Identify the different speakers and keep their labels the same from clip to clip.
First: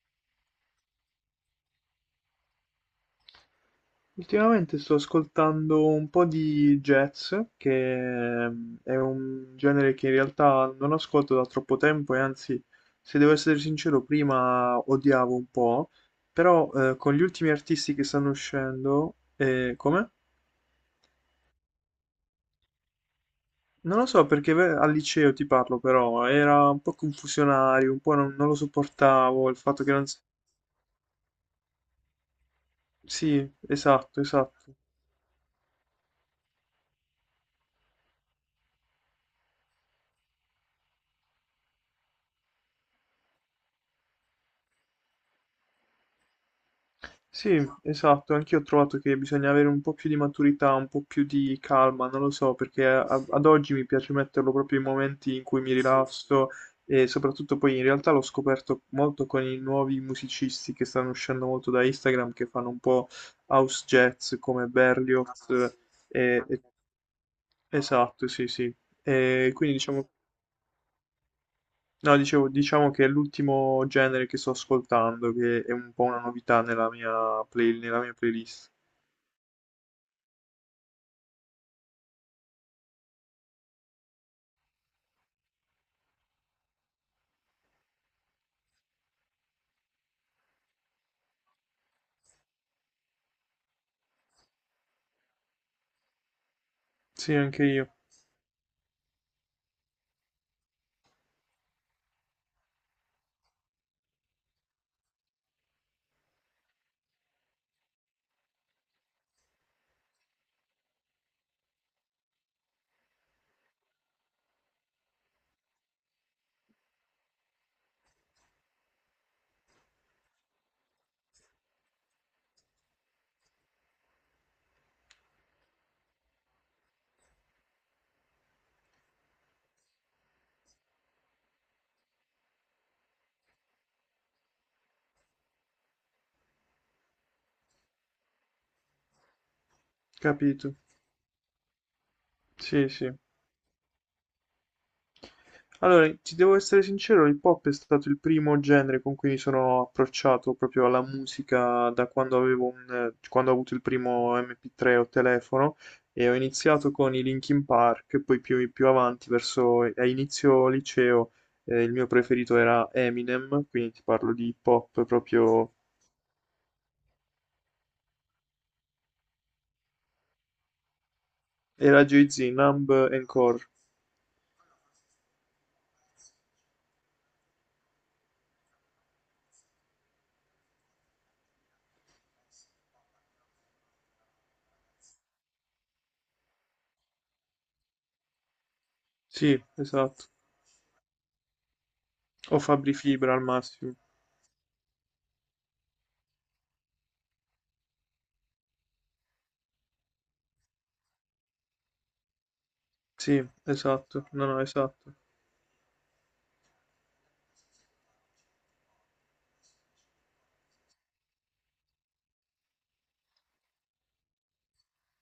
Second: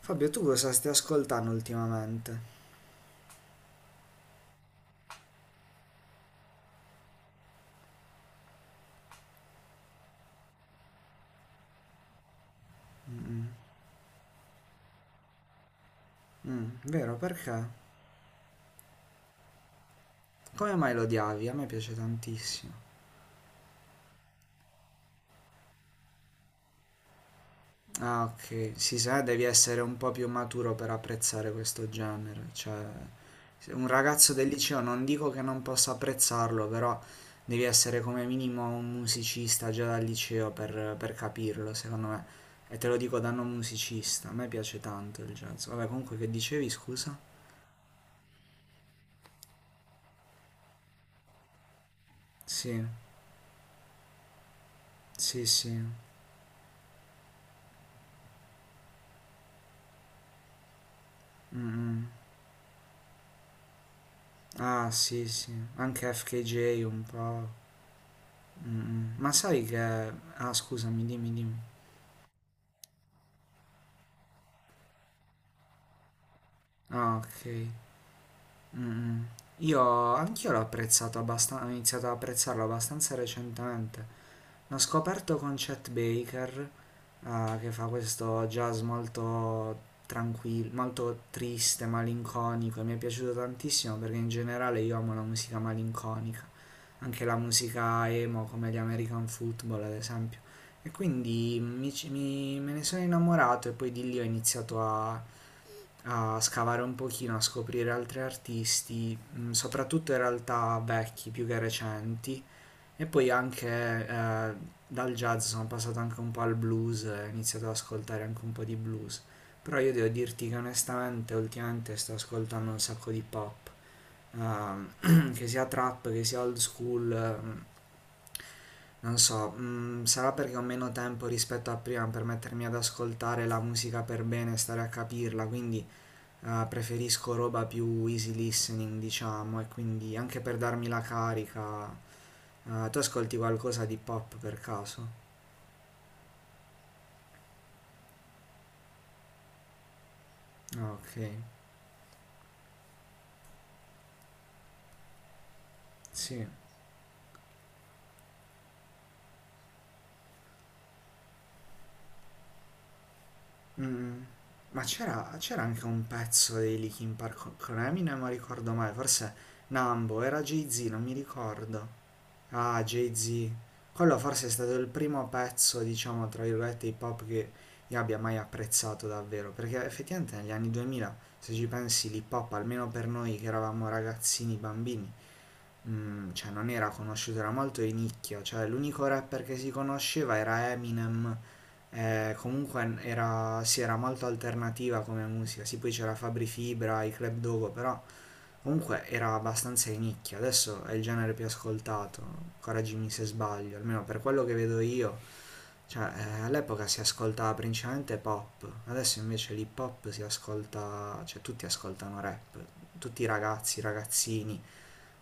Speaker 1: Fabio, tu cosa stai ascoltando ultimamente?
Speaker 2: Ultimamente sto ascoltando un po' di jazz, che è un genere che in realtà non ascolto da troppo tempo e anzi, se devo essere sincero, prima odiavo un po', però
Speaker 1: Mm,
Speaker 2: con
Speaker 1: vero,
Speaker 2: gli ultimi
Speaker 1: perché?
Speaker 2: artisti che stanno uscendo, come?
Speaker 1: Come mai lo odiavi? A me piace tantissimo.
Speaker 2: Non lo so perché al liceo ti parlo, però era un po' confusionario, un po'
Speaker 1: Ah,
Speaker 2: non lo
Speaker 1: ok. Si sa, devi
Speaker 2: sopportavo, il
Speaker 1: essere
Speaker 2: fatto che
Speaker 1: un
Speaker 2: non
Speaker 1: po'
Speaker 2: s-
Speaker 1: più maturo per apprezzare questo genere. Cioè,
Speaker 2: Sì,
Speaker 1: se un
Speaker 2: esatto,
Speaker 1: ragazzo del
Speaker 2: esatto.
Speaker 1: liceo non dico che non possa apprezzarlo, però devi essere come minimo un musicista già dal liceo per capirlo, secondo me. E te lo dico da non musicista, a me piace tanto il jazz. Vabbè, comunque che dicevi, scusa?
Speaker 2: Sì, esatto, anch'io ho trovato che bisogna avere un po' più di maturità, un po' più di calma, non lo so,
Speaker 1: Sì,
Speaker 2: perché a- ad oggi mi piace metterlo proprio in momenti in
Speaker 1: sì,
Speaker 2: cui mi
Speaker 1: sì.
Speaker 2: rilasso e soprattutto poi in realtà l'ho scoperto molto con i nuovi musicisti che stanno uscendo molto da Instagram, che fanno un po' house jazz come
Speaker 1: Ah sì,
Speaker 2: Berlioz
Speaker 1: sì, anche
Speaker 2: e-
Speaker 1: FKJ un po'.
Speaker 2: Esatto, sì, sì.
Speaker 1: Mm, mm. Ma
Speaker 2: E
Speaker 1: sai
Speaker 2: quindi diciamo,
Speaker 1: che... Ah scusami, dimmi, dimmi.
Speaker 2: no, dicevo, diciamo che è l'ultimo genere che sto ascoltando, che è un po' una novità nella mia
Speaker 1: Ah ok.
Speaker 2: nella mia playlist.
Speaker 1: Mm, mm. Io Anch'io l'ho apprezzato abbastanza, ho iniziato ad apprezzarlo abbastanza recentemente. L'ho scoperto con Chet Baker, che fa questo jazz molto tranquillo, molto triste, malinconico, e mi è piaciuto tantissimo perché in generale io amo la musica malinconica, anche la
Speaker 2: Sì, anche io,
Speaker 1: musica emo come gli American Football ad esempio. E quindi me ne sono innamorato e poi di lì ho iniziato a scavare un pochino, a scoprire altri artisti, soprattutto in realtà vecchi più che recenti. E poi anche dal jazz sono passato anche un po' al blues, e ho iniziato ad ascoltare anche un po' di blues. Però io devo dirti che onestamente ultimamente sto ascoltando un sacco di pop, che sia trap, che sia old school, non so, sarà perché ho meno tempo rispetto a prima per mettermi ad ascoltare la musica per bene e stare a capirla, quindi preferisco roba più easy listening, diciamo, e quindi anche per
Speaker 2: capito.
Speaker 1: darmi la carica.
Speaker 2: Sì,
Speaker 1: Ah, tu
Speaker 2: sì.
Speaker 1: ascolti qualcosa di pop per caso?
Speaker 2: Allora, ti devo essere sincero, il pop è stato il primo genere con cui mi sono approcciato proprio
Speaker 1: Ah,
Speaker 2: alla
Speaker 1: ok,
Speaker 2: musica da quando avevo un, quando ho avuto il primo MP3 o telefono e ho
Speaker 1: sì.
Speaker 2: iniziato con i Linkin Park, poi più avanti, verso a inizio liceo, il mio preferito era Eminem, quindi ti
Speaker 1: Mm.
Speaker 2: parlo di hip
Speaker 1: Ma
Speaker 2: hop
Speaker 1: c'era
Speaker 2: proprio,
Speaker 1: anche un pezzo dei Linkin Park con Eminem, non ricordo mai, forse Nambo, era Jay-Z, non mi ricordo.
Speaker 2: era Jay-Z,
Speaker 1: Ah,
Speaker 2: Numb and
Speaker 1: Jay-Z.
Speaker 2: Core.
Speaker 1: Quello forse è stato il primo pezzo, diciamo, tra virgolette, hip hop che io abbia mai apprezzato davvero, perché effettivamente negli anni 2000, se ci pensi, l'hip hop, almeno per noi che eravamo ragazzini, bambini, cioè non era conosciuto, era molto di nicchia, cioè l'unico rapper che
Speaker 2: Sì,
Speaker 1: si
Speaker 2: esatto.
Speaker 1: conosceva era Eminem,
Speaker 2: O Fabri
Speaker 1: comunque
Speaker 2: Fibra al
Speaker 1: era, sì,
Speaker 2: massimo.
Speaker 1: era molto alternativa come musica, sì poi c'era Fabri Fibra, i Club Dogo, però comunque era abbastanza di nicchia, adesso è il genere più ascoltato, correggimi se
Speaker 2: Sì,
Speaker 1: sbaglio, almeno per
Speaker 2: esatto,
Speaker 1: quello
Speaker 2: no,
Speaker 1: che
Speaker 2: no,
Speaker 1: vedo
Speaker 2: esatto.
Speaker 1: io, cioè all'epoca si ascoltava principalmente pop, adesso invece l'hip hop si ascolta, cioè tutti ascoltano rap, tutti i ragazzi, i ragazzini,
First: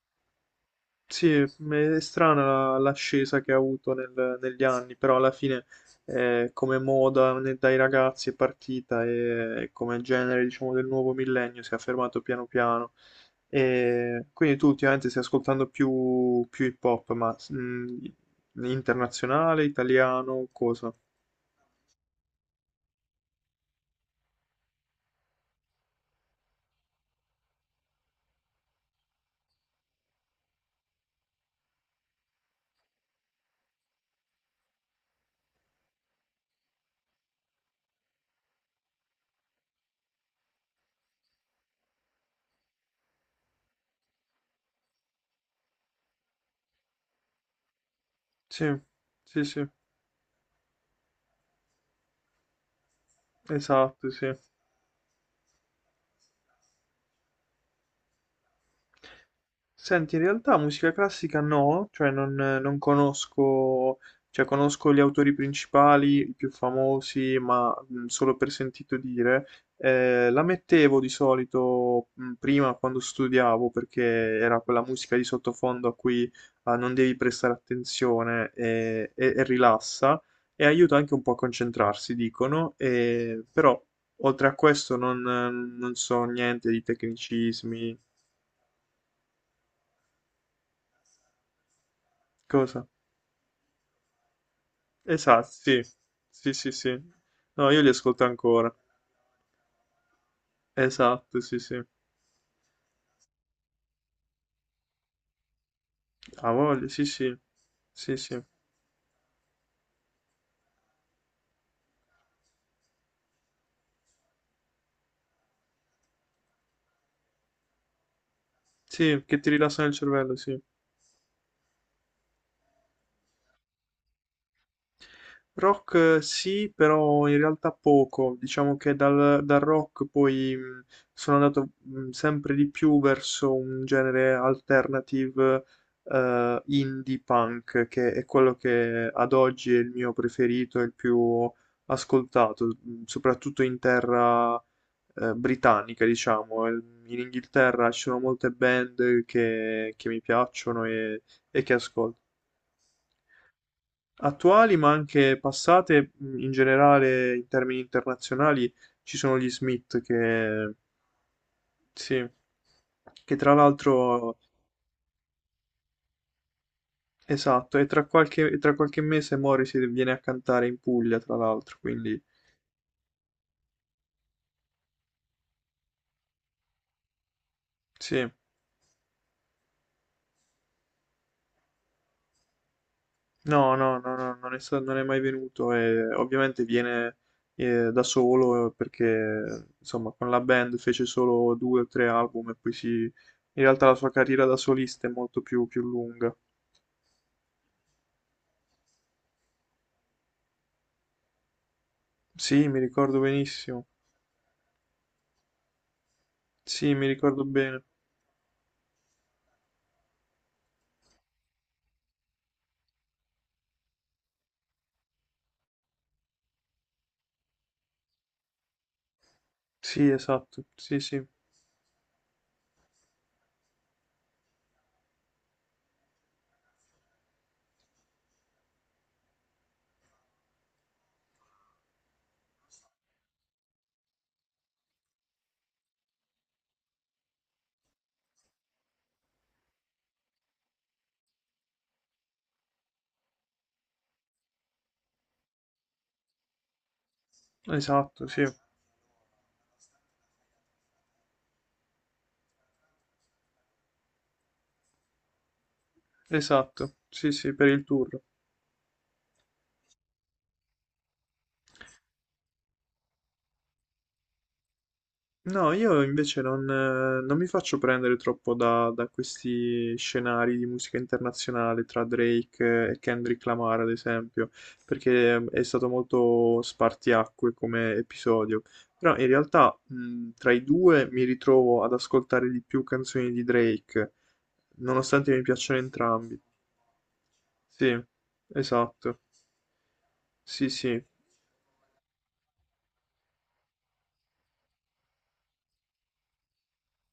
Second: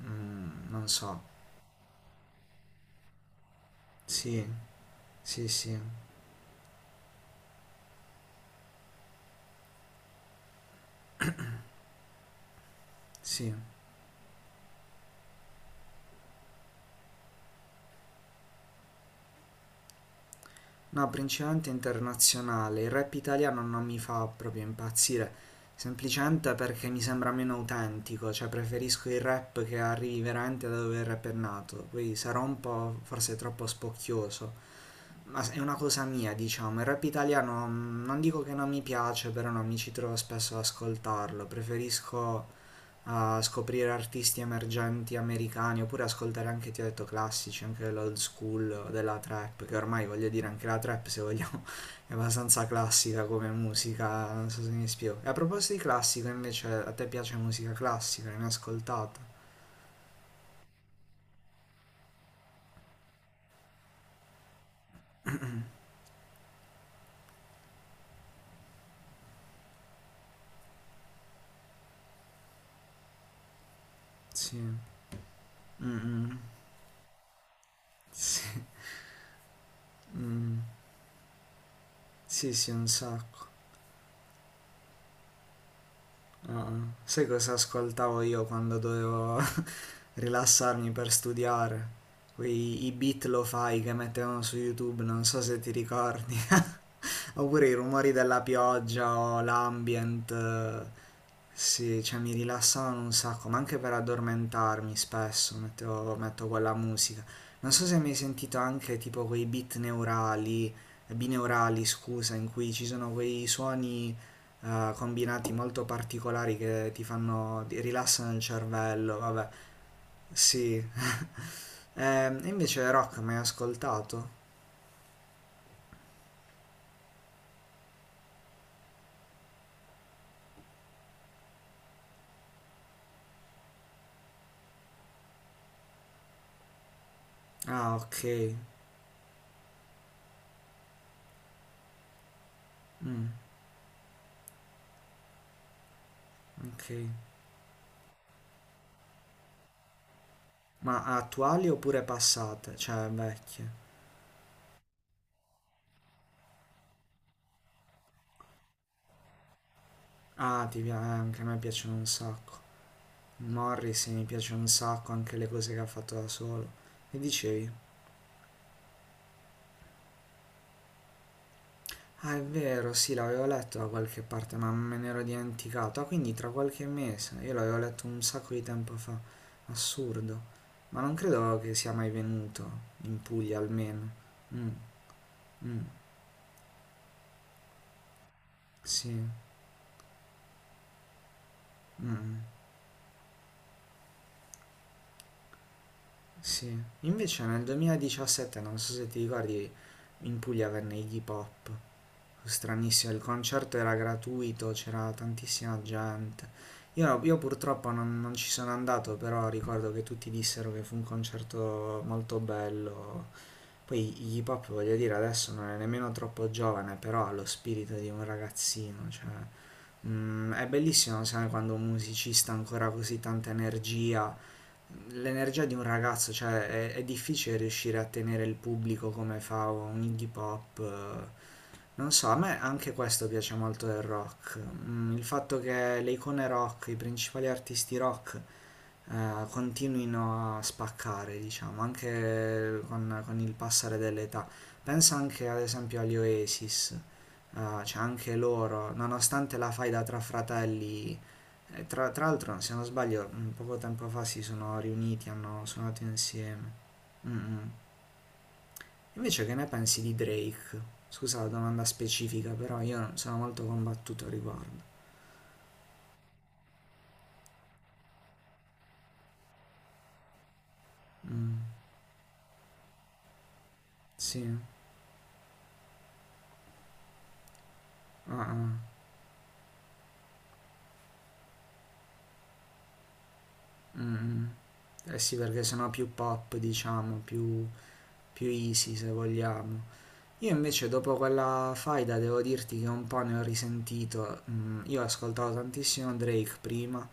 Speaker 1: non so.
Speaker 2: Sì, è strana l'ascesa che ha avuto
Speaker 1: Sì,
Speaker 2: negli anni, però alla
Speaker 1: sì,
Speaker 2: fine
Speaker 1: sì,
Speaker 2: come moda ne- dai ragazzi è partita e come genere, diciamo, del nuovo millennio si è affermato piano piano.
Speaker 1: sì.
Speaker 2: E quindi tu ultimamente stai ascoltando più hip hop, ma internazionale, italiano, cosa?
Speaker 1: No, principalmente internazionale. Il rap italiano non mi fa proprio impazzire, semplicemente perché mi sembra meno autentico, cioè preferisco il rap che arrivi veramente da dove il rap è nato. Poi sarò un po' forse troppo spocchioso, ma è una cosa mia, diciamo. Il rap italiano non dico che non mi piace, però non mi ci trovo spesso ad ascoltarlo. Preferisco a scoprire artisti emergenti americani oppure ascoltare anche, ti ho detto, classici, anche dell'old
Speaker 2: Sì,
Speaker 1: school, della
Speaker 2: sì,
Speaker 1: trap,
Speaker 2: sì,
Speaker 1: che ormai voglio dire anche la trap, se vogliamo, è abbastanza classica come
Speaker 2: esatto, sì.
Speaker 1: musica, non so se mi spiego. E a proposito di classico, invece, a te piace musica classica, ne hai ascoltata?
Speaker 2: Senti, in realtà musica classica no, cioè non conosco, cioè conosco gli autori principali, i più famosi, ma solo per sentito dire. La mettevo di solito prima quando studiavo, perché
Speaker 1: Sì.
Speaker 2: era quella musica di sottofondo a
Speaker 1: Mm,
Speaker 2: cui
Speaker 1: mm.
Speaker 2: ah, non devi prestare
Speaker 1: Sì,
Speaker 2: attenzione e, e rilassa,
Speaker 1: mm.
Speaker 2: e aiuta anche un po' a concentrarsi,
Speaker 1: Sì, sì,
Speaker 2: dicono,
Speaker 1: un
Speaker 2: e,
Speaker 1: sacco.
Speaker 2: però oltre a questo non so
Speaker 1: Ah,
Speaker 2: niente di
Speaker 1: sai cosa
Speaker 2: tecnicismi,
Speaker 1: ascoltavo io quando dovevo rilassarmi per studiare?
Speaker 2: cosa?
Speaker 1: I beat lo-fi che mettevano su YouTube, non so
Speaker 2: Esatto,
Speaker 1: se ti
Speaker 2: sì.
Speaker 1: ricordi.
Speaker 2: Sì, sì, sì.
Speaker 1: Oppure
Speaker 2: No,
Speaker 1: i
Speaker 2: io li
Speaker 1: rumori
Speaker 2: ascolto
Speaker 1: della
Speaker 2: ancora.
Speaker 1: pioggia o l'ambient.
Speaker 2: Esatto, sì, sì.
Speaker 1: Sì, cioè mi rilassavano un sacco, ma anche per addormentarmi spesso mettevo, metto
Speaker 2: Ha
Speaker 1: quella
Speaker 2: voglia, sì,
Speaker 1: musica.
Speaker 2: sì.
Speaker 1: Non so se hai mai
Speaker 2: Sì, sì.
Speaker 1: sentito anche tipo quei beat neurali, bineurali, scusa, in cui ci sono quei suoni combinati molto particolari che ti rilassano il cervello,
Speaker 2: Sì, che
Speaker 1: vabbè.
Speaker 2: ti rilassano il cervello, sì.
Speaker 1: Sì. Invece rock mai ascoltato?
Speaker 2: Rock sì, però in realtà poco. Diciamo che dal rock poi sono andato sempre di più verso un genere alternative indie punk,
Speaker 1: Ah,
Speaker 2: che
Speaker 1: ok,
Speaker 2: è quello che ad oggi è il mio preferito e il più ascoltato, soprattutto in terra britannica, diciamo.
Speaker 1: ok.
Speaker 2: In Inghilterra ci sono molte band che mi piacciono
Speaker 1: Ma
Speaker 2: e
Speaker 1: attuali
Speaker 2: che
Speaker 1: oppure
Speaker 2: ascolto.
Speaker 1: passate? Cioè vecchie.
Speaker 2: Attuali ma anche passate, in generale in termini internazionali ci sono gli Smith
Speaker 1: Ah,
Speaker 2: che,
Speaker 1: ti piace. Anche a me piacciono un
Speaker 2: sì,
Speaker 1: sacco.
Speaker 2: che tra
Speaker 1: Morrissey mi
Speaker 2: l'altro,
Speaker 1: piace un sacco, anche le cose che ha fatto da solo. Che dicevi?
Speaker 2: esatto, e e tra qualche mese Morrissey viene a cantare in Puglia, tra l'altro, quindi
Speaker 1: Ah, è vero, sì, l'avevo letto da qualche parte, ma me ne ero dimenticato. Ah, quindi tra qualche mese. Io l'avevo letto un
Speaker 2: sì,
Speaker 1: sacco di tempo fa. Assurdo. Ma non credo che sia mai venuto, in Puglia
Speaker 2: no, no,
Speaker 1: almeno.
Speaker 2: no, no, non è,
Speaker 1: Mm,
Speaker 2: sta- non è mai venuto
Speaker 1: mm,
Speaker 2: e ovviamente viene da solo
Speaker 1: sì,
Speaker 2: perché insomma con la band fece solo 2 o 3
Speaker 1: mm,
Speaker 2: album e poi si... In realtà la sua carriera da solista è molto più lunga.
Speaker 1: sì. Invece nel 2017, non so se ti ricordi, in Puglia venne Iggy Pop.
Speaker 2: Sì, mi
Speaker 1: Stranissimo, il
Speaker 2: ricordo
Speaker 1: concerto
Speaker 2: benissimo.
Speaker 1: era gratuito, c'era tantissima gente.
Speaker 2: Sì,
Speaker 1: Io,
Speaker 2: mi
Speaker 1: no, io
Speaker 2: ricordo bene.
Speaker 1: purtroppo non ci sono andato, però ricordo che tutti dissero che fu un concerto molto bello. Poi Iggy Pop, voglio dire, adesso non è nemmeno troppo giovane, però ha lo spirito di un ragazzino, cioè,
Speaker 2: Sì, esatto.
Speaker 1: è
Speaker 2: Sì,
Speaker 1: bellissimo,
Speaker 2: sì.
Speaker 1: sai, quando un musicista ha ancora così tanta energia, l'energia di un ragazzo, cioè, è difficile riuscire a tenere il pubblico come fa un Iggy Pop, non so, a me anche questo piace molto del rock. Il fatto che le icone rock, i principali artisti rock continuino a spaccare, diciamo, anche con il passare dell'età. Pensa anche ad esempio agli Oasis, cioè
Speaker 2: Esatto,
Speaker 1: anche
Speaker 2: sì.
Speaker 1: loro, nonostante la faida tra fratelli, tra l'altro se non sbaglio poco tempo fa si sono riuniti, hanno suonato insieme.
Speaker 2: Esatto. Sì,
Speaker 1: Mm,
Speaker 2: sì, per
Speaker 1: mm.
Speaker 2: il tour.
Speaker 1: Invece che ne pensi di Drake? Scusa la domanda specifica, però io sono molto combattuto al riguardo.
Speaker 2: No, io invece non mi faccio prendere troppo da questi scenari di musica
Speaker 1: Mm,
Speaker 2: internazionale tra Drake e Kendrick Lamar, ad esempio,
Speaker 1: sì,
Speaker 2: perché è stato molto spartiacque come
Speaker 1: ah,
Speaker 2: episodio.
Speaker 1: ah,
Speaker 2: Però in realtà, tra i due mi ritrovo ad ascoltare di più canzoni di Drake,
Speaker 1: mm, mm. Eh
Speaker 2: nonostante
Speaker 1: sì,
Speaker 2: mi
Speaker 1: perché
Speaker 2: piacciono
Speaker 1: sono più
Speaker 2: entrambi.
Speaker 1: pop, diciamo, più,
Speaker 2: Sì,
Speaker 1: più easy se
Speaker 2: esatto.
Speaker 1: vogliamo. Io
Speaker 2: Sì,
Speaker 1: invece
Speaker 2: sì.
Speaker 1: dopo quella faida devo dirti che un po' ne ho risentito. Mm, io ascoltavo tantissimo Drake prima.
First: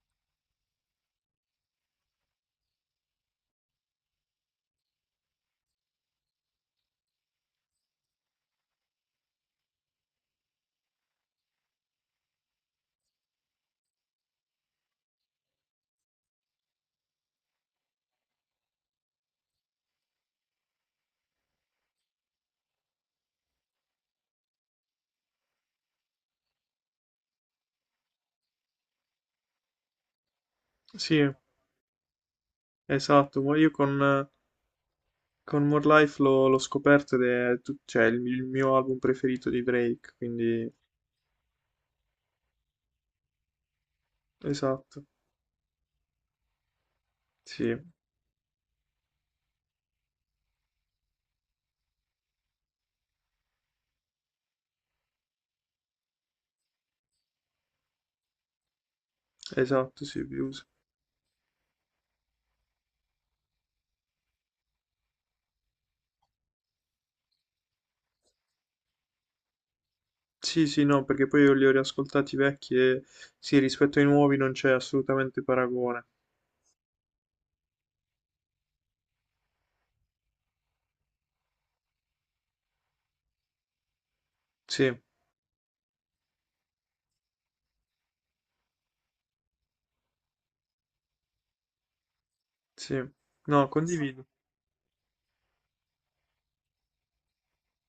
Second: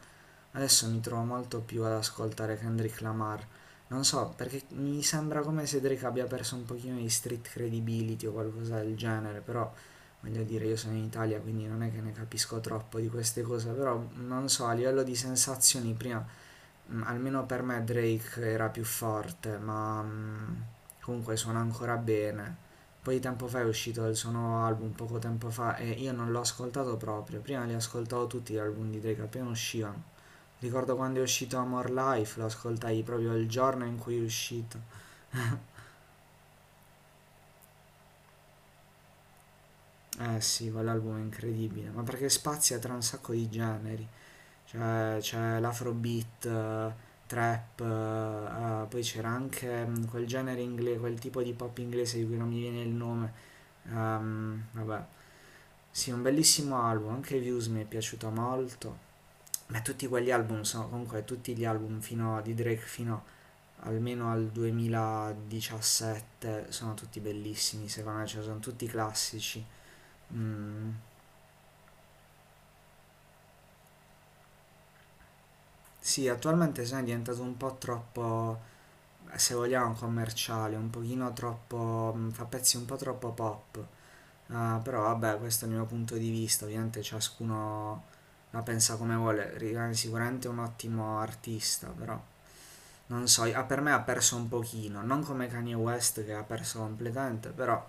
Speaker 1: Adesso mi trovo molto più ad ascoltare Kendrick Lamar. Non so, perché mi sembra come se Drake abbia perso un pochino di street credibility o qualcosa del genere, però voglio dire, io sono in Italia, quindi non è che ne capisco troppo di queste cose, però non so, a livello di sensazioni prima, almeno per me Drake era più forte, ma comunque suona ancora bene. Poi tempo fa è uscito il suo nuovo album, poco tempo fa, e io non l'ho ascoltato proprio, prima li ascoltavo tutti gli album di Drake appena uscivano. Ricordo quando
Speaker 2: Sì,
Speaker 1: è uscito Amor Life, lo ascoltai proprio
Speaker 2: esatto.
Speaker 1: il
Speaker 2: Ma
Speaker 1: giorno in cui è uscito.
Speaker 2: con More Life l'ho scoperto ed è tut- cioè, il mio album preferito di Drake,
Speaker 1: Eh
Speaker 2: quindi
Speaker 1: sì, quell'album è incredibile, ma perché spazia tra un sacco di generi.
Speaker 2: esatto.
Speaker 1: Cioè, c'è l'afrobeat,
Speaker 2: Sì,
Speaker 1: trap, poi c'era anche quel genere inglese, quel tipo di pop inglese di cui non mi viene il nome. Vabbè, sì, un bellissimo album, anche Views mi è piaciuto molto. Ma
Speaker 2: esatto,
Speaker 1: tutti
Speaker 2: sì,
Speaker 1: quegli album
Speaker 2: Views.
Speaker 1: sono comunque tutti gli album di Drake fino almeno al 2017 sono tutti bellissimi, secondo me, cioè sono tutti classici.
Speaker 2: Sì, sì,
Speaker 1: Mm,
Speaker 2: no, perché poi io li ho riascoltati vecchi e sì, rispetto ai nuovi non c'è assolutamente paragone.
Speaker 1: sì, attualmente se ne è diventato un po' troppo, se vogliamo, commerciale, un pochino troppo, fa pezzi un po' troppo pop. Ah,
Speaker 2: Sì,
Speaker 1: però vabbè, questo è il mio punto di vista, ovviamente ciascuno la pensa come vuole, rimane sicuramente un ottimo artista, però
Speaker 2: sì.
Speaker 1: non so, ah,
Speaker 2: No,
Speaker 1: per me ha
Speaker 2: condivido.
Speaker 1: perso un pochino, non come Kanye West che ha perso completamente, però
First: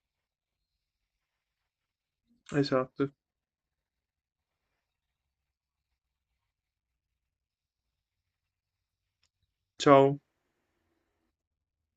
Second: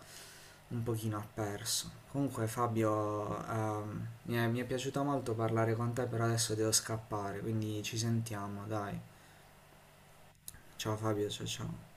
Speaker 1: un pochino ha perso. Comunque
Speaker 2: Esatto.
Speaker 1: Fabio, mi è piaciuto molto parlare con te, però adesso devo scappare, quindi ci sentiamo, dai.
Speaker 2: Ciao.
Speaker 1: Ciao Fabio, ciao ciao.